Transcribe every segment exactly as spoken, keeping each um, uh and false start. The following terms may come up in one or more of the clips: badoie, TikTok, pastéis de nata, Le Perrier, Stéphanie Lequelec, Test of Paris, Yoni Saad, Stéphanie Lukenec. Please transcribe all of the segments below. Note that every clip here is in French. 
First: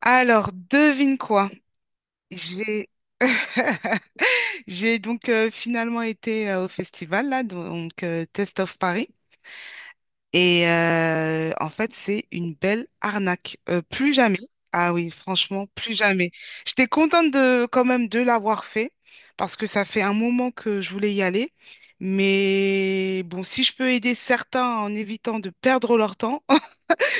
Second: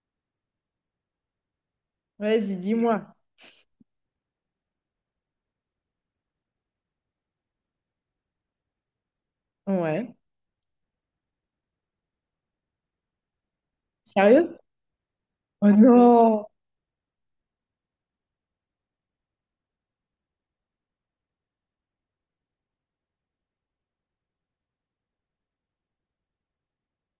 Alors, devine quoi? Vas-y, J'ai dis-moi. J'ai donc euh, finalement été euh, au festival là, donc euh, Test of Paris. Ouais. Et euh, en fait, c'est une belle arnaque. Euh, plus jamais. Sérieux? Ah oui, franchement, Oh plus jamais. non! J'étais contente de quand même de l'avoir fait parce que ça fait un moment que je voulais y aller. Mais bon, si je peux aider certains en évitant de perdre leur temps,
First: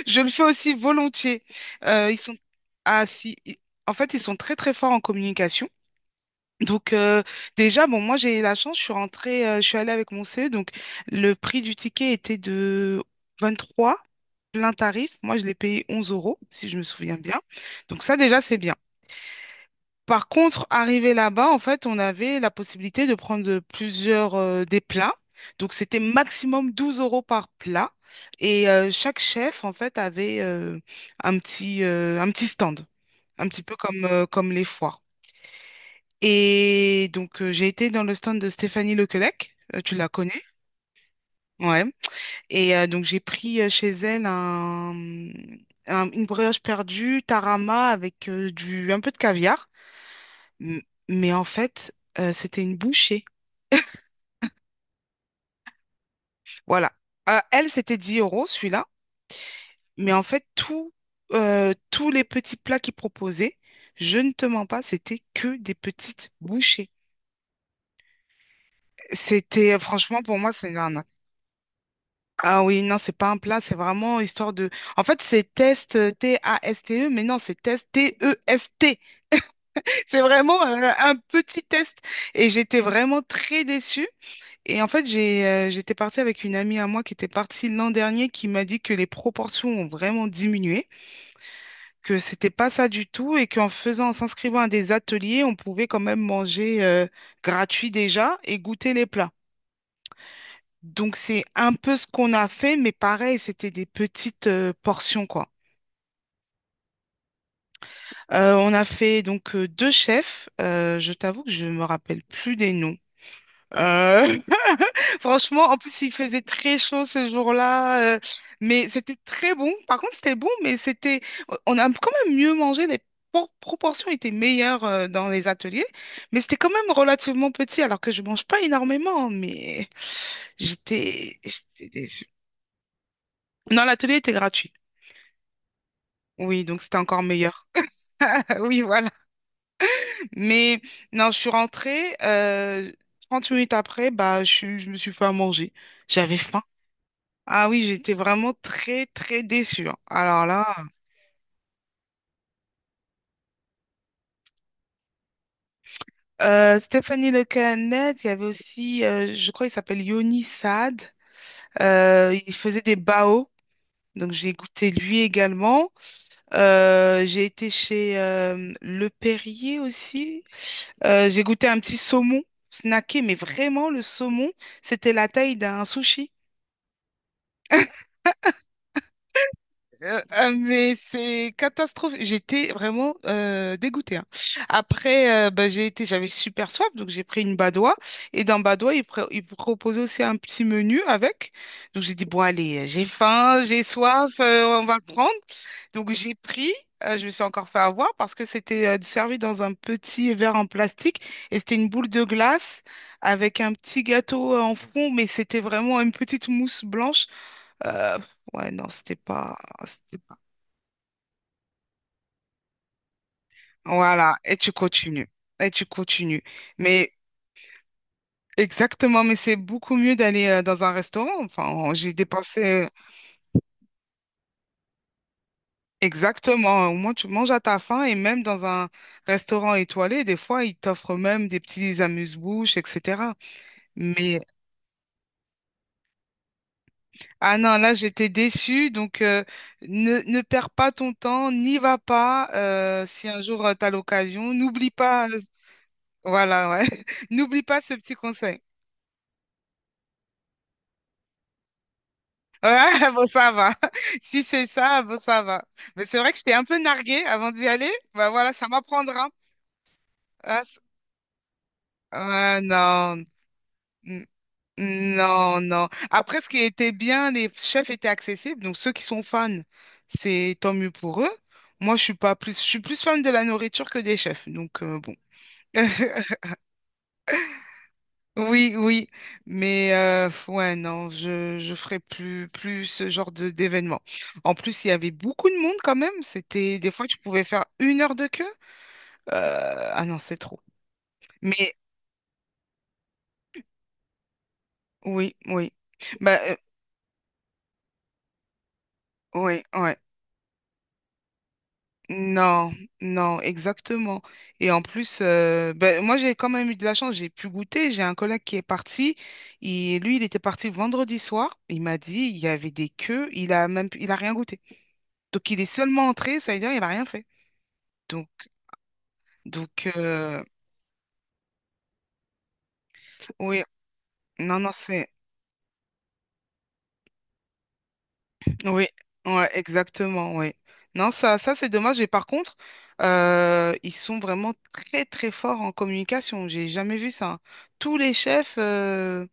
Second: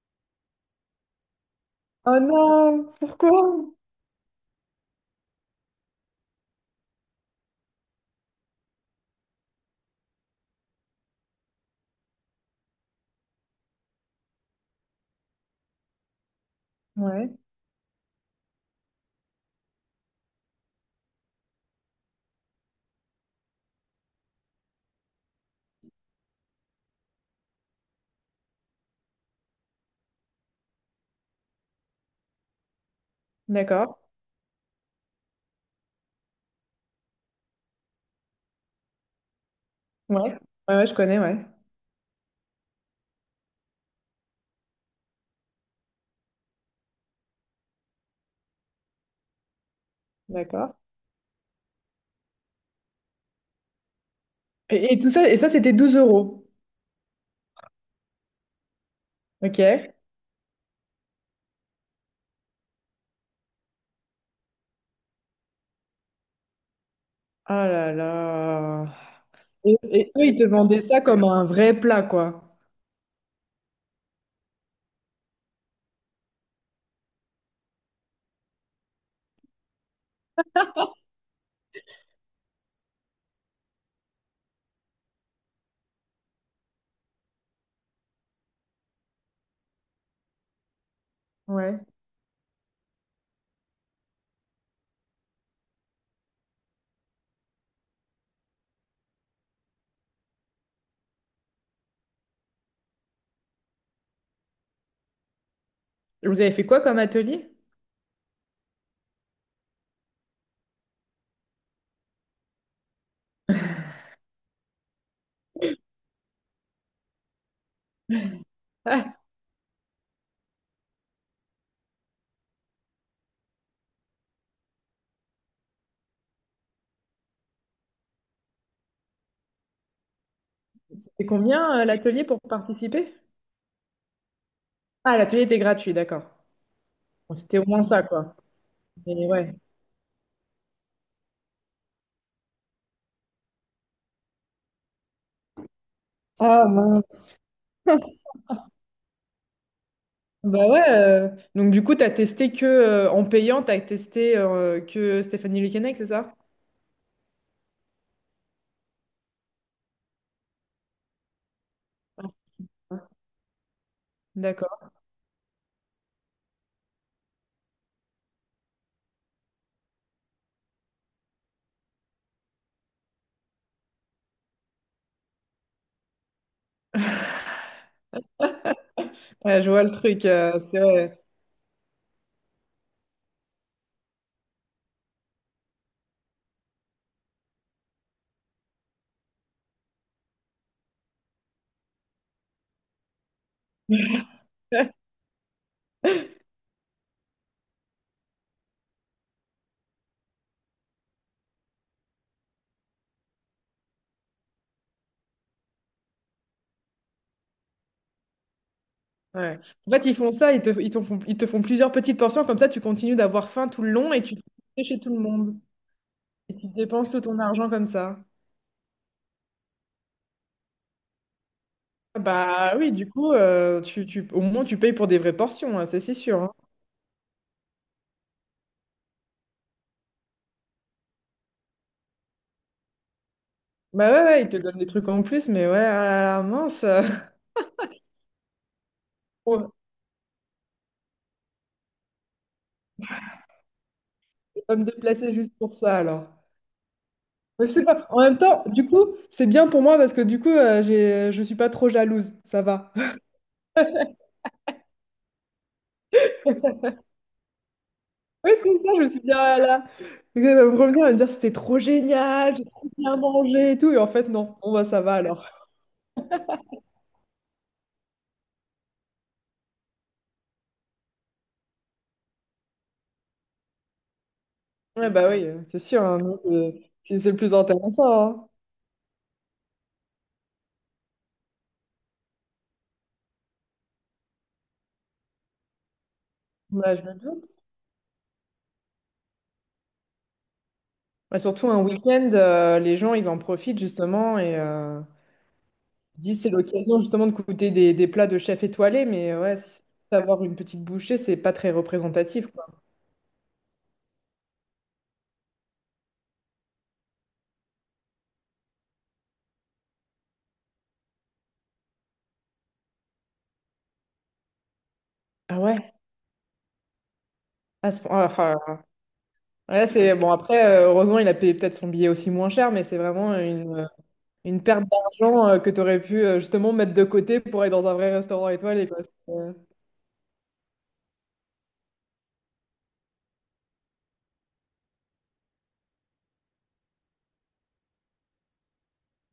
je le fais aussi volontiers. Euh, ils Oh sont non! ah, si, i- Pourquoi? En fait, ils sont très très forts en communication. Donc euh, Déjà, bon, moi j'ai eu la chance, je suis rentrée, euh, je suis allée avec mon C E, donc le prix du ticket était de vingt-trois, plein tarif. Moi, je l'ai payé onze euros, si je me souviens Ouais. bien. Donc ça déjà, c'est bien. Par contre, arrivé là-bas, en fait, on avait la possibilité de prendre plusieurs euh, des plats. Donc, c'était maximum douze euros par plat. Et euh, chaque chef, en fait, avait euh, un petit, euh, un petit stand, un petit peu D'accord. comme, euh, comme les foires. Et donc, euh, j'ai été dans le stand de Stéphanie Lequelec. Euh, tu la Ouais. connais? Ouais, ouais, je connais, ouais. Ouais. Et euh, donc, j'ai pris euh, chez elle un, un- une brioche perdue, tarama avec euh, du, un peu de caviar. D'accord. M- Mais en fait, euh, c'était une bouchée. Et, et tout ça, et ça, c'était douze euros. Voilà. Euh, elle, c'était dix euros, celui-là. Ok. Mais en fait, tout, euh, tous les petits plats qu'ils proposaient, je ne te mens pas, c'était que des petites bouchées. Ah là là. C'était, Et, et Franchement, eux, ils pour te moi, c'est une vendaient ça arnaque. comme un vrai plat, quoi. Ah oui, non, c'est pas un plat, c'est vraiment histoire de. En fait, c'est test euh, T A S T E, mais non, c'est test T E S T. C'est vraiment euh, un petit test. Et j'étais vraiment très déçue. Et en fait, j'ai, euh, j'étais partie avec une amie à moi qui était partie l'an dernier qui m'a dit que les proportions ont vraiment diminué, Ouais. que c'était pas ça du tout et qu'en faisant, en s'inscrivant à des ateliers, on pouvait quand même manger euh, gratuit déjà et goûter les plats. Donc c'est un peu ce qu'on a fait, mais pareil, c'était des petites euh, portions quoi. Et vous avez fait quoi comme atelier? Euh, on a fait donc euh, deux chefs. Euh, je t'avoue que je me rappelle plus des noms. Euh, Franchement, en plus, il faisait très chaud ce jour-là, euh, mais c'était Ah, très bon. Par contre, c'était bon, mais c'était, on a quand même mieux mangé, les por- proportions étaient meilleures euh, dans les ateliers, mais c'était quand même relativement petit, alors que je mange pas énormément, mais c'était j'étais, combien, euh, j'étais l'atelier déçue. pour participer? Non, l'atelier était gratuit. Ah, l'atelier était gratuit, d'accord. Oui, donc c'était encore Bon, c'était au meilleur. moins ça, quoi. Oui, voilà. Mais ouais. Mais non, je suis rentrée, euh, trente minutes après, bah, je, suis- je me suis fait à manger. J'avais faim. Ah mince. Ah oui, j'étais vraiment très, très déçue, hein. Alors là, Bah ouais, euh, donc du coup, t'as testé que euh, en payant, t'as testé euh, que Stéphanie Lukenec, c'est ça? euh, Stéphanie Lecannet, il y avait aussi, euh, je crois, il s'appelle Yoni Saad. Euh, il faisait des bao, donc j'ai goûté D'accord. lui également. Euh, j'ai été chez euh, Le Perrier aussi. Euh, j'ai goûté un petit saumon snacké, mais vraiment, le saumon, c'était la taille d'un sushi. Ouais, je vois le Euh, truc, Ah, euh, c'est mais vrai. c'est catastrophique. J'étais vraiment euh, dégoûtée, hein. Après, euh, bah, j'ai été, j'avais super soif, donc j'ai pris une badoie. Et dans badoie, ils, pro- ils proposaient aussi un petit menu avec. Donc j'ai dit, bon, allez, j'ai faim, j'ai soif, euh, on va le prendre. Donc j'ai pris, euh, je me suis encore fait avoir parce que c'était euh, servi dans un petit verre en plastique et c'était une boule de glace avec un petit gâteau euh, en fond, mais c'était vraiment une petite mousse blanche. Euh, ouais, non, c'était pas, Ouais. En fait, ils c'était font pas. ça, ils te, ils t'en font, ils te font plusieurs petites portions, comme ça, tu continues d'avoir faim tout le long et Voilà, tu et tu fais chez tout le continues. monde. Et tu continues. Et tu dépenses Mais tout ton argent comme ça. exactement, mais c'est beaucoup mieux d'aller euh, dans un restaurant. Enfin, j'ai Bah dépensé oui, du coup, euh, tu, tu, au moins, tu payes pour des vraies portions, hein, c'est c'est sûr, hein. exactement. Au moins, tu manges à ta faim et même dans un restaurant étoilé, des fois, ils t'offrent même des petits amuse-bouches, et cetera. Bah ouais, Mais, ouais, ils te donnent des trucs en plus, mais ouais, ah là là, mince. ah non, là, j'étais déçue. Donc, euh, Bon, ne, ne perds pas ton temps, n'y va pas. Euh, si un jour, tu as l'occasion, je vais pas me n'oublie pas. déplacer euh, juste pour ça alors. Voilà, ouais. N'oublie Mais pas c'est ce pas... petit En même conseil. temps, du coup, c'est bien pour moi parce que du coup, euh, j'ai... Je suis pas trop jalouse, ça Ouais, va. bon, ça va. Si c'est ça, bon, ça va. Mais c'est vrai que j'étais un peu narguée avant d'y aller. Bah Oui, voilà, ça c'est ça, je me suis m'apprendra. dit, ah là là. Elle Ah, va me c- revenir et me dire, c'était trop génial, ouais, j'ai trop non, bien mangé et tout. Et en N- fait, non, bon, bah, ça va alors. non, non. Après, ce qui était bien, les chefs étaient accessibles. Donc, ceux qui sont fans, c'est tant mieux pour eux. Moi, je suis pas plus, je suis plus fan de la nourriture que des chefs. Donc, euh, Ouais, bon. bah oui, euh, c'est sûr, hein, non, c'est c'est- c'est le plus intéressant, hein. Oui, oui, mais euh, f- ouais, non, je je ferai plus plus ce genre de d'événement. En plus, il y avait beaucoup de monde quand même. C'était des Bah, je fois, me tu pouvais doute. faire une heure de queue. Euh, ah non, c'est trop. Bah, surtout Mais un week-end, euh, les gens, ils en profitent justement et euh, oui, oui, ils bah disent, c'est euh, l'occasion justement de goûter des, des plats de chef étoilé, mais euh, ouais, oui, si c'est ouais. juste avoir une petite bouchée, c'est pas très représentatif, quoi. Non, non, exactement. Et en plus, euh, bah, moi, j'ai quand même eu de la chance. J'ai pu goûter. J'ai un collègue qui est parti. Il, lui, il était parti vendredi soir. Il m'a dit, il y avait des queues. Il a même, pu- il a rien goûté. Donc Ah il est ouais? seulement entré, ça veut dire il a rien fait. À ce Donc, point- ah, ah. Ouais, donc c'est bon. euh, Après, euh, heureusement, il a payé peut-être son billet aussi moins cher, mais c'est vraiment oui, une, euh, non, une non, perte c'est. d'argent euh, que tu aurais pu euh, justement mettre de côté pour aller dans un vrai restaurant Oui, étoilé, quoi. C'est, ouais, euh. exactement, oui. Non, ça, ça c'est dommage. Et par contre, euh, ils sont vraiment très, très forts en communication. J'ai jamais vu ça. Tous les chefs euh,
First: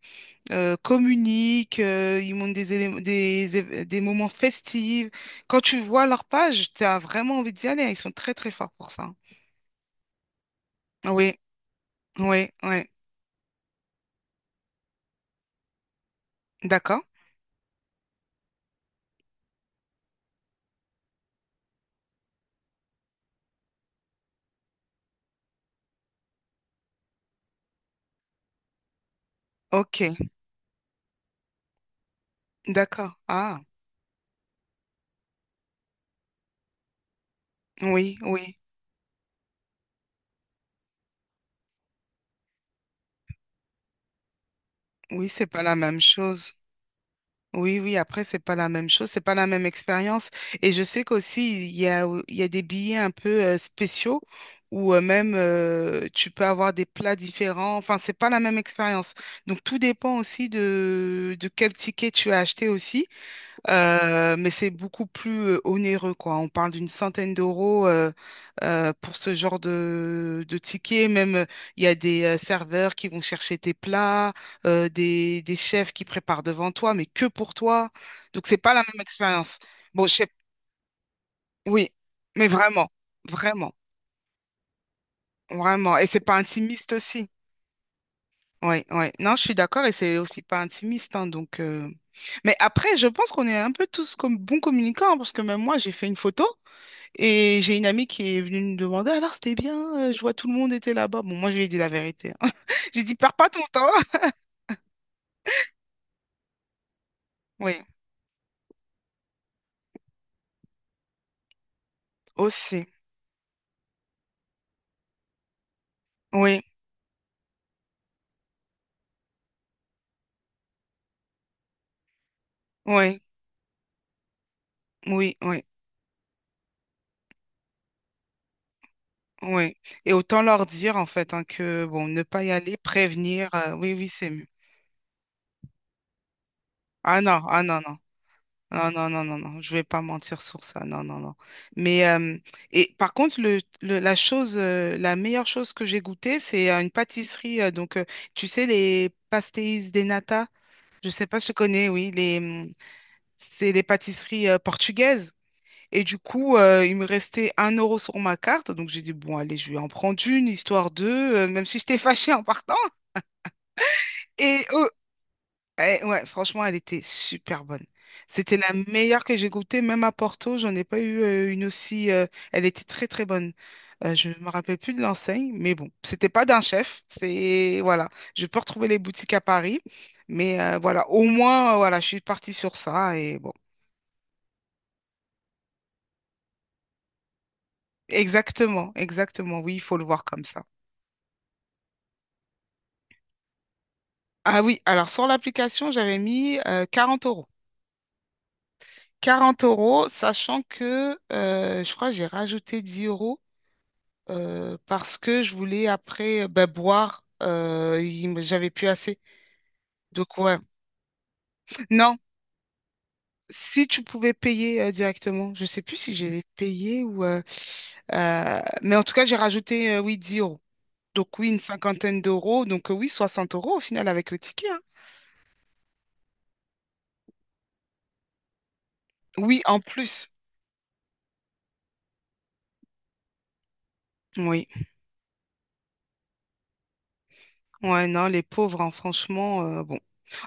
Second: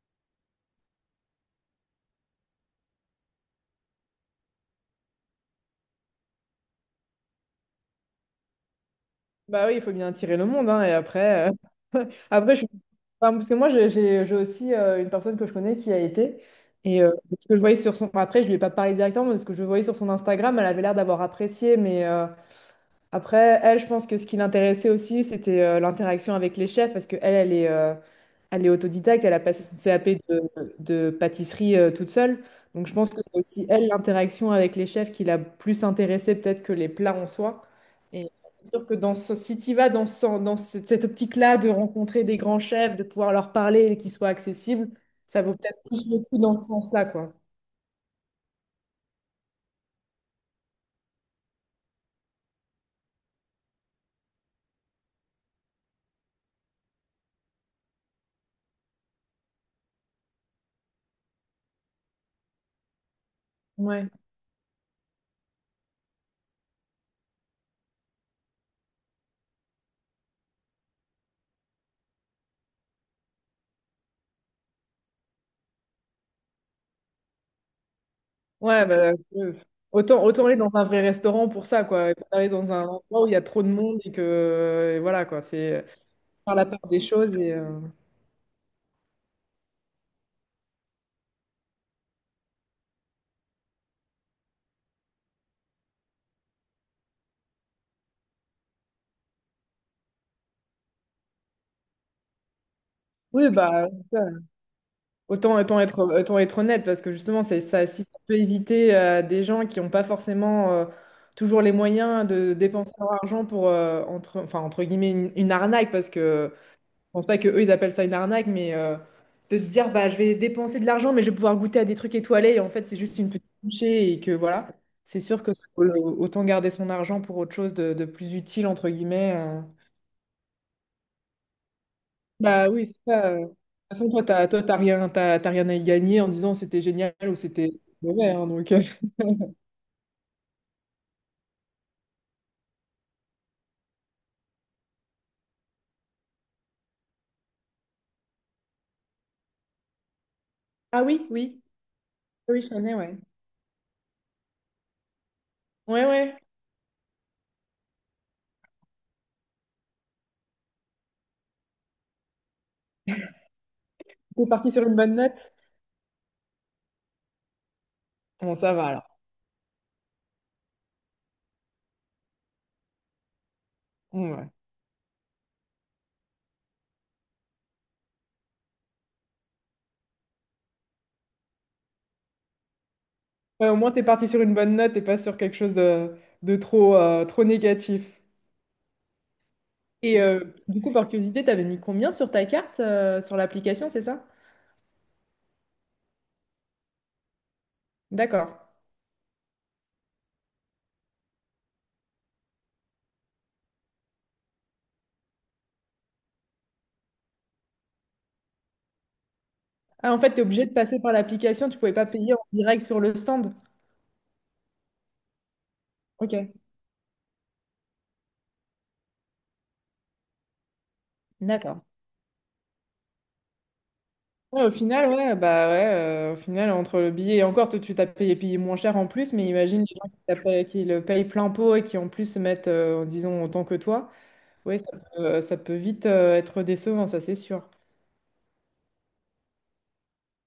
euh, communiquent, euh, ils montrent des, élé- des, év- des moments festifs. Quand tu vois leur page, tu as vraiment envie d'y aller, hein. Ils sont très, très forts pour ça. Bah oui, il faut bien attirer le monde, hein, et Oui, après, euh, oui, après je suis- oui. enfin, parce que moi, j'ai j'ai- j'ai aussi euh, une personne que je connais qui a été, D'accord. et euh, ce que je voyais sur son... Après, je lui ai pas parlé directement, mais ce que je voyais sur son Instagram, elle avait l'air d'avoir apprécié, mais euh, après, elle, je pense que ce qui l'intéressait aussi, c'était euh, l'interaction avec les chefs, parce que elle, elle est... euh, Elle est autodidacte, elle a passé son Ok, C A P de, de pâtisserie euh, toute seule. Donc je pense d'accord. que c'est Ah, aussi elle, l'interaction avec les chefs, qui l'a plus intéressée peut-être que les plats en soi. oui, Et oui. c'est sûr que dans ce, si tu vas dans, ce- dans ce- cette optique-là de rencontrer des grands chefs, de pouvoir leur parler et qu'ils soient accessibles, Oui, ça c'est vaut pas la peut-être même plus le coup chose. dans ce sens-là, quoi. Oui, oui, après, c'est pas la même chose, c'est pas la même expérience. Et je sais qu'aussi, il y a, il y a des billets un peu euh, spéciaux où euh, même euh, tu peux avoir des plats différents. Enfin, c'est pas la même expérience. Donc, tout dépend aussi de, de quel ticket tu as acheté aussi. Ouais. Euh, mais c'est beaucoup plus euh, onéreux, quoi. On parle d'une centaine d'euros euh, euh, pour ce genre de, de ticket. Même, euh, il y a des euh, serveurs qui vont chercher tes plats, euh, des, des chefs qui préparent devant toi, mais que pour toi. Donc, c'est pas la Ouais, même bah, euh, expérience. Bon, je autant, sais, autant aller dans un vrai restaurant pour ça, oui, quoi. Et pas mais aller dans un vraiment, endroit où il y a trop de vraiment, monde et que, euh, et voilà, quoi. C'est euh, vraiment. Et c'est pas faire la part intimiste des aussi. choses et... euh. Oui, oui. Non, je suis d'accord, et c'est aussi pas intimiste, hein, donc. Euh, mais après, je pense qu'on est un peu tous comme bons communicants, hein, parce que même moi, j'ai fait une photo. Et j'ai une amie qui est venue me demander, alors c'était bien, euh, je vois tout le monde était là-bas. Bon, moi je lui ai dit la vérité, hein. J'ai dit, perds pas Oui, ton temps. bah, ouais. Autant, autant être, autant être honnête, parce que justement, c'est Oui, ça, si ça peut éviter euh, des gens qui n'ont pas forcément euh, toujours les moyens de aussi. dépenser leur argent pour, euh, entre, enfin, entre guillemets, une, une arnaque, parce que Oui, je pense pas que eux ils appellent ça une arnaque, mais euh, de te dire, bah, je vais dépenser de l'argent, mais je vais pouvoir goûter à des trucs étoilés, et en fait, c'est juste oui, une petite bouchée, et que voilà, c'est oui, sûr que ça oui, vaut le- autant garder son argent pour autre chose de, de plus utile, entre guillemets, euh. oui. Et autant leur dire en fait hein, que bon, ne pas y Bah aller, oui, c'est ça, euh. De prévenir, toute euh, oui, oui, façon, toi, c'est mieux. t'as, toi, t'as rien, t'as, t'as rien à y gagner en disant c'était génial Ah ou non, ah c'était non, non. mauvais, hein, donc, euh. Non, non, non, non, non, je vais pas mentir sur ça, non, non, non. Mais, euh, et par contre, le, le- la chose, euh, la meilleure chose que j'ai goûtée, c'est euh, une pâtisserie, euh, donc, euh, tu sais, les pastéis de nata, Ah Je oui, sais pas si tu oui, connais, oui, les, oui, je hum, connais, ouais. c'est les pâtisseries euh, portugaises. Et Ouais, du ouais. coup, euh, il me restait un euro sur ma carte. Donc, j'ai dit, bon, allez, je vais en prendre une, histoire de, euh, même si j'étais fâchée en partant. T'es Et parti sur euh, une bonne note? eh, ouais, franchement, elle était super bonne. Bon, C'était la ça va alors. meilleure que j'ai goûtée, même à Porto, j'en ai pas eu euh, une aussi. Euh, elle était très, très bonne. Euh, je Bon, me ouais. rappelle plus de l'enseigne, mais bon, c'était pas d'un chef. C'est, voilà, je peux retrouver les boutiques à Paris. Mais euh, voilà, au moins, euh, voilà, je suis partie sur ça et bon. Ouais, au moins, t'es parti sur une bonne note et pas sur quelque chose de, de trop, euh, trop négatif. Exactement, exactement. Oui, il faut le Et voir euh, comme ça. du coup, par curiosité, t'avais mis combien sur ta carte, euh, sur l'application, c'est ça? Ah oui, alors sur l'application, j'avais mis euh, quarante euros. D'accord. Quarante euros, sachant que euh, je crois que j'ai rajouté dix euros euh, parce que je voulais après euh, ben, boire. Euh, il me- j'avais plus assez. Ah, en fait, Donc t'es ouais. obligé de passer par l'application, tu pouvais pas Non, payer en direct sur le stand. si tu pouvais payer euh, directement, je sais plus si j'avais Ok. payé ou. Euh, euh, mais en tout cas, j'ai rajouté euh, oui, dix euros. Donc oui, une D'accord. cinquantaine d'euros. Donc euh, oui, soixante euros au final avec le Ouais, ticket, au hein. final, ouais, bah ouais, euh, au final, entre le billet et encore, toi, tu t'as payé, payé moins cher en plus, mais Oui, en imagine les gens qui, plus. t'as payé- qui le payent plein pot et qui en plus se mettent, euh, disons, autant que toi. Oui. Ouais, ça peut, ça peut vite euh, être décevant, ça c'est sûr. Ouais, non, les pauvres, hein, franchement, euh, bon.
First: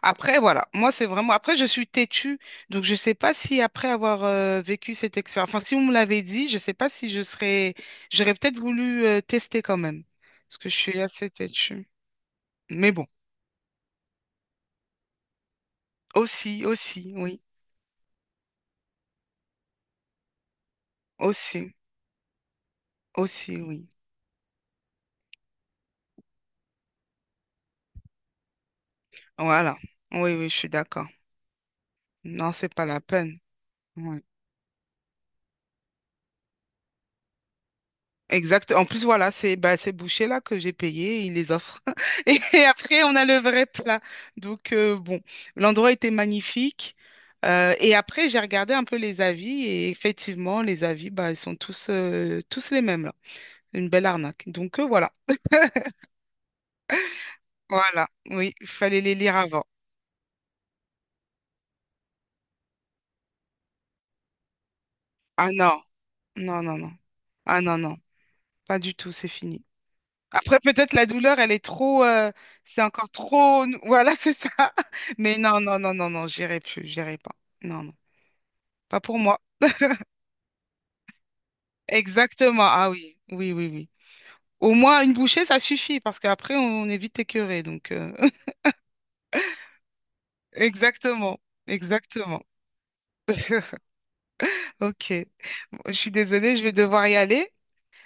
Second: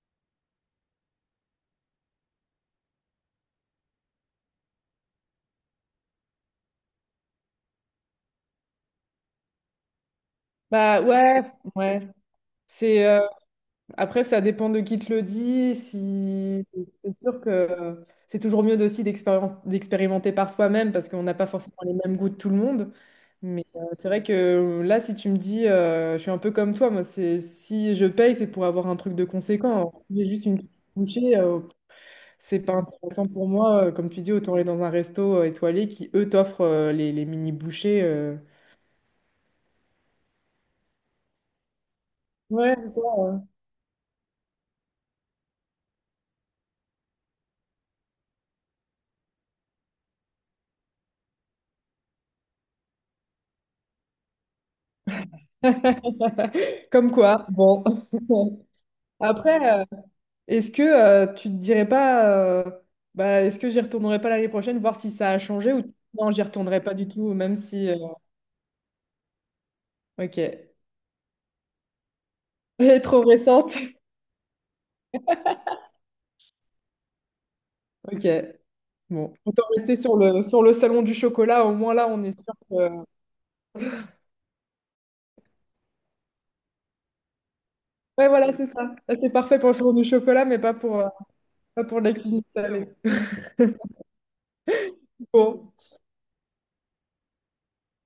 Après, voilà, moi, c'est vraiment. Après, je suis têtue, donc je sais pas si après avoir euh, vécu cette expérience, enfin, si on me l'avait dit, je sais pas si je serais. J'aurais peut-être voulu euh, tester quand même, parce que je suis Bah assez ouais, têtue. ouais. Mais bon, C'est, euh. Après, ça dépend de qui te le dit. aussi, Si... aussi, C'est oui, sûr que c'est toujours mieux de- aussi d'expérien- d'expérimenter par soi-même parce qu'on n'a pas aussi, forcément les mêmes goûts de tout le monde. aussi, Mais euh, oui. c'est vrai que euh, là, si tu me dis, euh, je suis un peu comme toi, moi, c'est si je paye, c'est pour avoir un truc de conséquent. Voilà, Alors, si j'ai oui, juste oui, je une suis petite d'accord. bouchée, euh, Non, c'est c'est pas pas la intéressant peine. pour moi. Euh, Comme Ouais. tu dis, autant aller dans un resto euh, étoilé qui, eux, t'offrent euh, les, les mini bouchées, euh. Exact. En plus, voilà, c'est bah, ces bouchées-là que j'ai payées, ils les offrent. Et Ouais, c'est après, on a le ça. vrai plat. Donc, euh, bon, l'endroit était magnifique. Euh, et après, j'ai regardé un peu les avis et effectivement, les avis, bah, ils sont tous, euh, tous les mêmes, là. Une belle arnaque. Donc, euh, voilà. Comme quoi, bon. Voilà. Oui, il fallait les lire avant. Après, euh, est-ce que euh, tu te dirais pas, euh, bah, est-ce que j'y retournerai pas l'année prochaine, voir si ça a Ah changé non, ou non, j'y non, non, retournerai non. pas du tout, même Ah non, si, euh. non. Pas du tout, c'est fini. Ok. Après, Elle peut-être la douleur, elle est trop, euh, c'est est encore trop trop, récente. voilà, c'est ça. Mais non, non, non, non, non, j'irai plus, j'irai pas. Non, non, Ok. pas pour Bon. moi. Autant rester sur le, sur le salon du chocolat, au moins là, on est sûr Exactement. Ah que. oui, oui, oui, oui. Au moins une bouchée, ça suffit parce qu'après, on est vite écœuré. Donc, euh, Ouais, voilà, c'est ça. Là, c'est parfait pour le salon du chocolat, mais pas pour, euh, exactement, pas pour de la exactement. cuisine salée. Ok. Bon. Bon, je suis désolée, je vais devoir y aller.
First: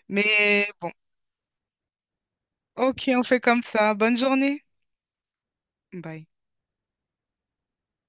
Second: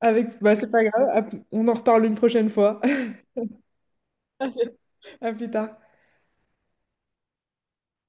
Avec... Bah, Mais c'est pas bon, grave. À plus- On en reparle une prochaine fois. ok, on fait comme ça. Bonne journée. À plus tard. Bye.